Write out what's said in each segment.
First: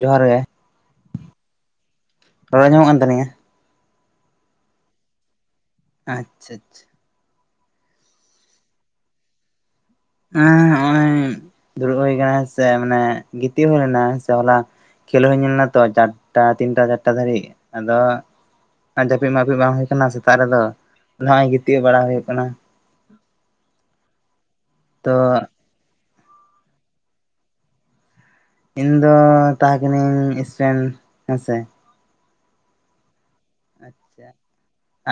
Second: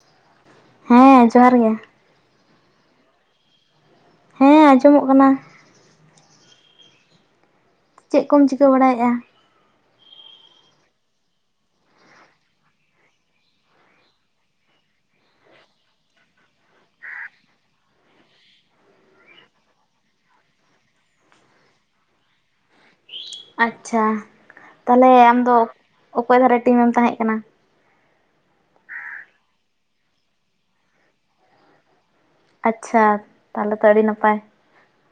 ᱡᱚᱦᱟᱨ ᱜᱮ ᱦᱮᱸ ᱡᱚᱦᱟᱨ ᱜᱮ ᱨᱚᱲ ᱟᱡᱚᱢᱚᱜ ᱠᱟᱱ ᱛᱟᱹᱞᱤᱧᱟᱹ ᱦᱮᱸ ᱟᱸᱡᱚᱢᱚᱜ ᱠᱟᱱᱟ ᱟᱪᱪᱷᱟ ᱟᱪᱪᱷᱟ ᱪᱮᱫ ᱠᱚᱢ ᱪᱤᱠᱟᱹ ᱵᱟᱲᱟᱭᱮᱫᱼᱟ? ᱦᱮᱸ ᱦᱚᱜᱼᱚᱭ ᱫᱩᱲᱩᱵ ᱦᱩᱭ ᱠᱟᱱᱟ ᱥᱮ ᱢᱟᱱᱮ ᱜᱤᱛᱤᱡ ᱦᱩᱭ ᱞᱮᱱᱟ ᱥᱮ ᱦᱚᱞᱟ ᱠᱷᱮᱞᱳ ᱦᱚᱸ ᱧᱮᱞᱱᱟ ᱛᱚ ᱪᱟᱨᱴᱟ ᱛᱤᱱᱴᱟ ᱪᱟᱴᱟ ᱫᱷᱟᱵᱤᱡ ᱟᱫᱚ ᱟᱨ ᱡᱟᱹᱯᱤᱫ ᱢᱟᱹᱯᱤᱫ ᱵᱟᱝ ᱦᱚᱭ ᱠᱟᱱᱟ ᱥᱮᱛᱟᱜ ᱨᱮᱫᱚ ᱱᱚᱜᱚᱭ ᱜᱤᱛᱤᱡ ᱵᱟᱲᱟ ᱦᱩᱭᱩᱜ ᱠᱟᱱᱟ ᱟᱪᱪᱷᱟ ᱛᱟᱦᱚᱞᱮ ᱛᱚ ᱟᱢᱫᱚ ᱚᱠᱚᱭ ᱫᱷᱟᱨᱟ ᱴᱤᱢᱮᱢ ᱛᱟᱦᱮᱸ ᱠᱟᱱᱟ? ᱤᱧ ᱫᱚ ᱛᱟᱦᱮᱸ ᱠᱟᱹᱱᱟᱹᱧ ᱤᱥᱨᱮᱱᱴ ᱦᱮᱸᱥᱮ ᱟᱪᱪᱷᱟ᱾ ᱛᱟᱦᱚᱞᱮ ᱛᱚ ᱟᱹᱰᱤ ᱟᱪᱪᱷᱟ᱾ ᱱᱟᱯᱟᱭ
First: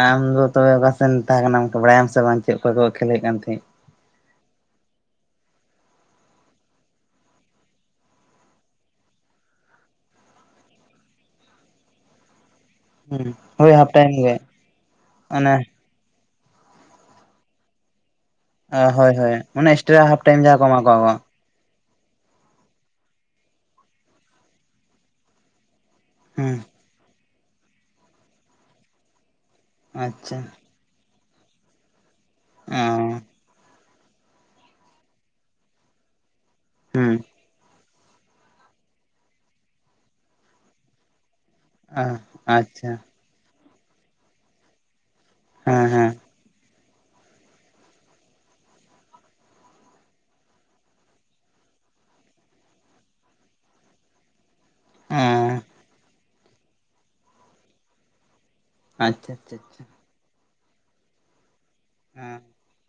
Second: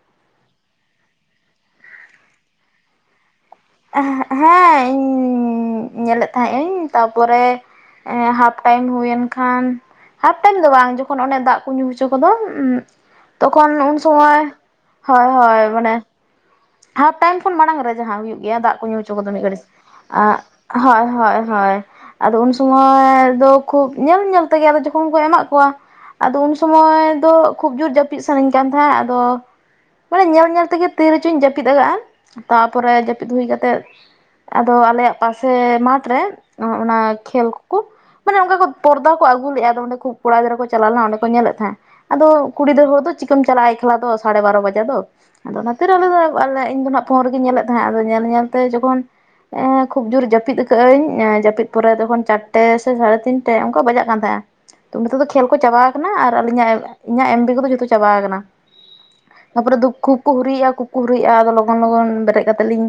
ᱟᱢ ᱫᱚ ᱛᱚᱵᱮ ᱚᱠᱟᱥᱮᱱ ᱛᱟᱦᱮᱸ ᱠᱟᱱᱟᱢ ᱵᱟᱲᱟᱭᱟᱢ ᱥᱮ ᱵᱟᱝ ᱪᱮᱫ ᱚᱠᱚᱭ ᱠᱚ ᱠᱷᱮᱞᱮᱫ ᱛᱟᱦᱮᱸᱫ? ᱦᱮᱸ ᱤᱧ ᱧᱮᱞᱮᱫ ᱛᱟᱦᱮᱸᱫ ᱤᱧ ᱛᱟᱨᱯᱚᱨᱮᱼᱼ ᱦᱟᱯ ᱴᱟᱭᱤᱢ ᱦᱩᱭᱮᱱ ᱠᱷᱟᱱ, ᱦᱟᱯ ᱴᱟᱭᱤᱢ ᱫᱚ ᱵᱟᱝ ᱡᱚᱠᱷᱚᱱ ᱚᱱᱮ ᱫᱟᱜ ᱠᱚ ᱧᱩ ᱦᱚᱪᱚ ᱠᱚᱫᱚ ᱦᱩᱸ ᱛᱚᱠᱷᱚᱱ ᱦᱳᱭ ᱦᱟᱯ ᱩᱱ ᱴᱟᱭᱤᱢ ᱜᱮ ᱥᱚᱢᱚᱭ ᱦᱳᱭ ᱚᱱᱮ ᱦᱳᱭ ᱢᱟᱱᱮᱼᱼ ᱦᱟᱯ ᱴᱟᱭᱤᱢ ᱠᱷᱚᱱ ᱢᱟᱲᱟᱝ ᱨᱮ ᱡᱟᱦᱟᱸ ᱦᱩᱭᱩᱜ ᱜᱮᱭᱟ ᱫᱟᱜ ᱠᱚ ᱧᱩ ᱦᱳᱭ ᱦᱚᱪᱚ ᱠᱚᱫᱚ ᱦᱳᱭ ᱢᱤᱫ ᱜᱷᱟᱹᱲᱤᱡ ᱚᱱᱮ ᱮᱠᱥᱴᱨᱟ ᱦᱟᱯ ᱴᱟᱭᱤᱢ ᱡᱟᱦᱟᱸ ᱠᱚ ᱮᱢᱟ ᱦᱳᱭ ᱠᱚᱣᱟ ᱠᱚ ᱦᱳᱭ ᱦᱳᱭ ᱟᱫᱚ ᱩᱱ ᱥᱚᱢᱚᱭ ᱫᱚ ᱠᱷᱩᱵ ᱧᱮᱞ ᱧᱮᱞ ᱛᱮᱜᱮ ᱡᱚᱠᱷᱚᱱ ᱠᱚ ᱮᱢᱟᱜ ᱠᱚᱣᱟ᱾ ᱟᱫᱚ ᱩᱱ ᱦᱩᱸ ᱥᱚᱢᱚᱭ ᱫᱚ ᱠᱷᱩᱵ ᱡᱳᱨ ᱡᱟᱹᱯᱤᱫ ᱥᱟᱱᱟᱧ ᱠᱟᱱ ᱛᱟᱦᱮᱸᱫ ᱟᱫᱚ ᱢᱟᱱᱮ ᱟᱪᱪᱷᱟ ᱧᱮᱞ ᱧᱮᱞ ᱛᱮᱜᱮᱼᱼ ᱛᱤ ᱨᱮᱪᱚᱧ ᱡᱟᱹᱯᱤᱫ ᱟᱠᱟᱜᱼᱟ, ᱛᱟᱯᱚᱨᱮ ᱚ ᱦᱩᱭ ᱠᱟᱛᱮ ᱟᱫᱚ ᱟᱞᱮᱭᱟᱜ ᱯᱟᱥᱮ ᱢᱟᱴᱷᱨᱮ ᱚᱱᱟ ᱦᱩᱸ ᱠᱷᱮᱞ ᱠᱚᱠᱚᱼᱼ ᱢᱟᱱᱮ ᱚᱱᱠᱟ ᱠᱚ ᱯᱚᱫᱟ ᱠᱚ ᱟᱹᱜᱩ ᱞᱮᱫᱼᱟ ᱚᱸᱰᱮ ᱠᱩ ᱠᱚᱲᱟ ᱜᱤᱫᱨᱟᱹ ᱠᱚ ᱪᱟᱞᱟᱣ ᱞᱮᱱᱟ ᱚᱸᱰᱮ ᱠᱚ ᱧᱮᱫ ᱛᱟᱦᱮᱸᱫ ᱚ ᱟᱫᱚ ᱠᱩᱲᱤ ᱜᱤᱫᱽᱟᱹᱨᱟᱹ ᱟᱪᱪᱷᱟ ᱦᱚᱲ ᱫᱚ ᱪᱤᱠᱟᱹᱢ ᱪᱟᱞᱟᱜᱼᱟ ᱮᱠᱞᱟ ᱫᱚ ᱥᱟᱲᱮ ᱵᱟᱨᱚ ᱵᱟᱡᱟ ᱫᱚ ᱟᱫᱚ ᱚᱱᱟᱛᱮ ᱦᱮᱸ ᱟᱞᱮ ᱦᱮᱸ ᱫᱚᱼᱼ ᱟᱞᱮ ᱤᱧ ᱫᱚ ᱦᱟᱜ ᱯᱷᱳᱱ ᱨᱮᱜᱮᱧ ᱧᱮᱞᱮᱫ ᱛᱟᱦᱮᱸᱫ ᱟᱫᱚ ᱧᱮᱞ ᱧᱮᱞ ᱛᱮ ᱡᱚᱠᱷᱚᱱ, ᱠᱷᱩᱵ ᱡᱳᱨ ᱡᱟᱹᱯᱤᱫ ᱟᱠᱟᱜ ᱟᱹᱧ ᱡᱟᱹᱯᱤᱫ ᱯᱚᱨᱮ ᱛᱚᱠᱷᱚᱱ ᱪᱟᱨᱴᱮ ᱥᱮ ᱥᱟᱲᱮ ᱛᱤᱱᱴᱮ ᱚᱱᱠᱟ ᱵᱟᱡᱟᱜ ᱠᱟᱱ ᱛᱟᱦᱮᱸᱼᱟ ᱛᱚ ᱚ ᱱᱤᱛᱚᱜ ᱫᱚ ᱠᱷᱮᱞ ᱠᱚ ᱪᱟᱵᱟ ᱠᱟᱱᱟ ᱟᱨ ᱟᱹᱞᱤᱧᱟᱜ ᱤᱧᱟᱹᱜ ᱮᱢ ᱵᱤ ᱠᱚᱫᱚ ᱡᱷᱚᱛᱚ ᱪᱟᱵᱟᱣ ᱠᱟᱱᱟ᱾ ᱟᱪᱪᱷᱟ ᱟᱪᱪᱷᱟ ᱛᱟᱯᱚᱨᱮ ᱟᱪᱪᱷᱟ ᱫᱩ ᱠᱩᱠ ᱠᱚ ᱦᱩᱨᱤᱭᱮᱫᱼᱟ ᱠᱩ ᱠᱚ ᱦᱩᱨᱤᱭᱮᱫᱼᱟ ᱟᱫᱚ ᱞᱚᱜᱚᱱ ᱞᱚᱜᱚᱱ ᱦᱮᱸ ᱵᱮᱨᱮᱫ ᱠᱟᱛᱮ ᱞᱤᱧᱼᱼ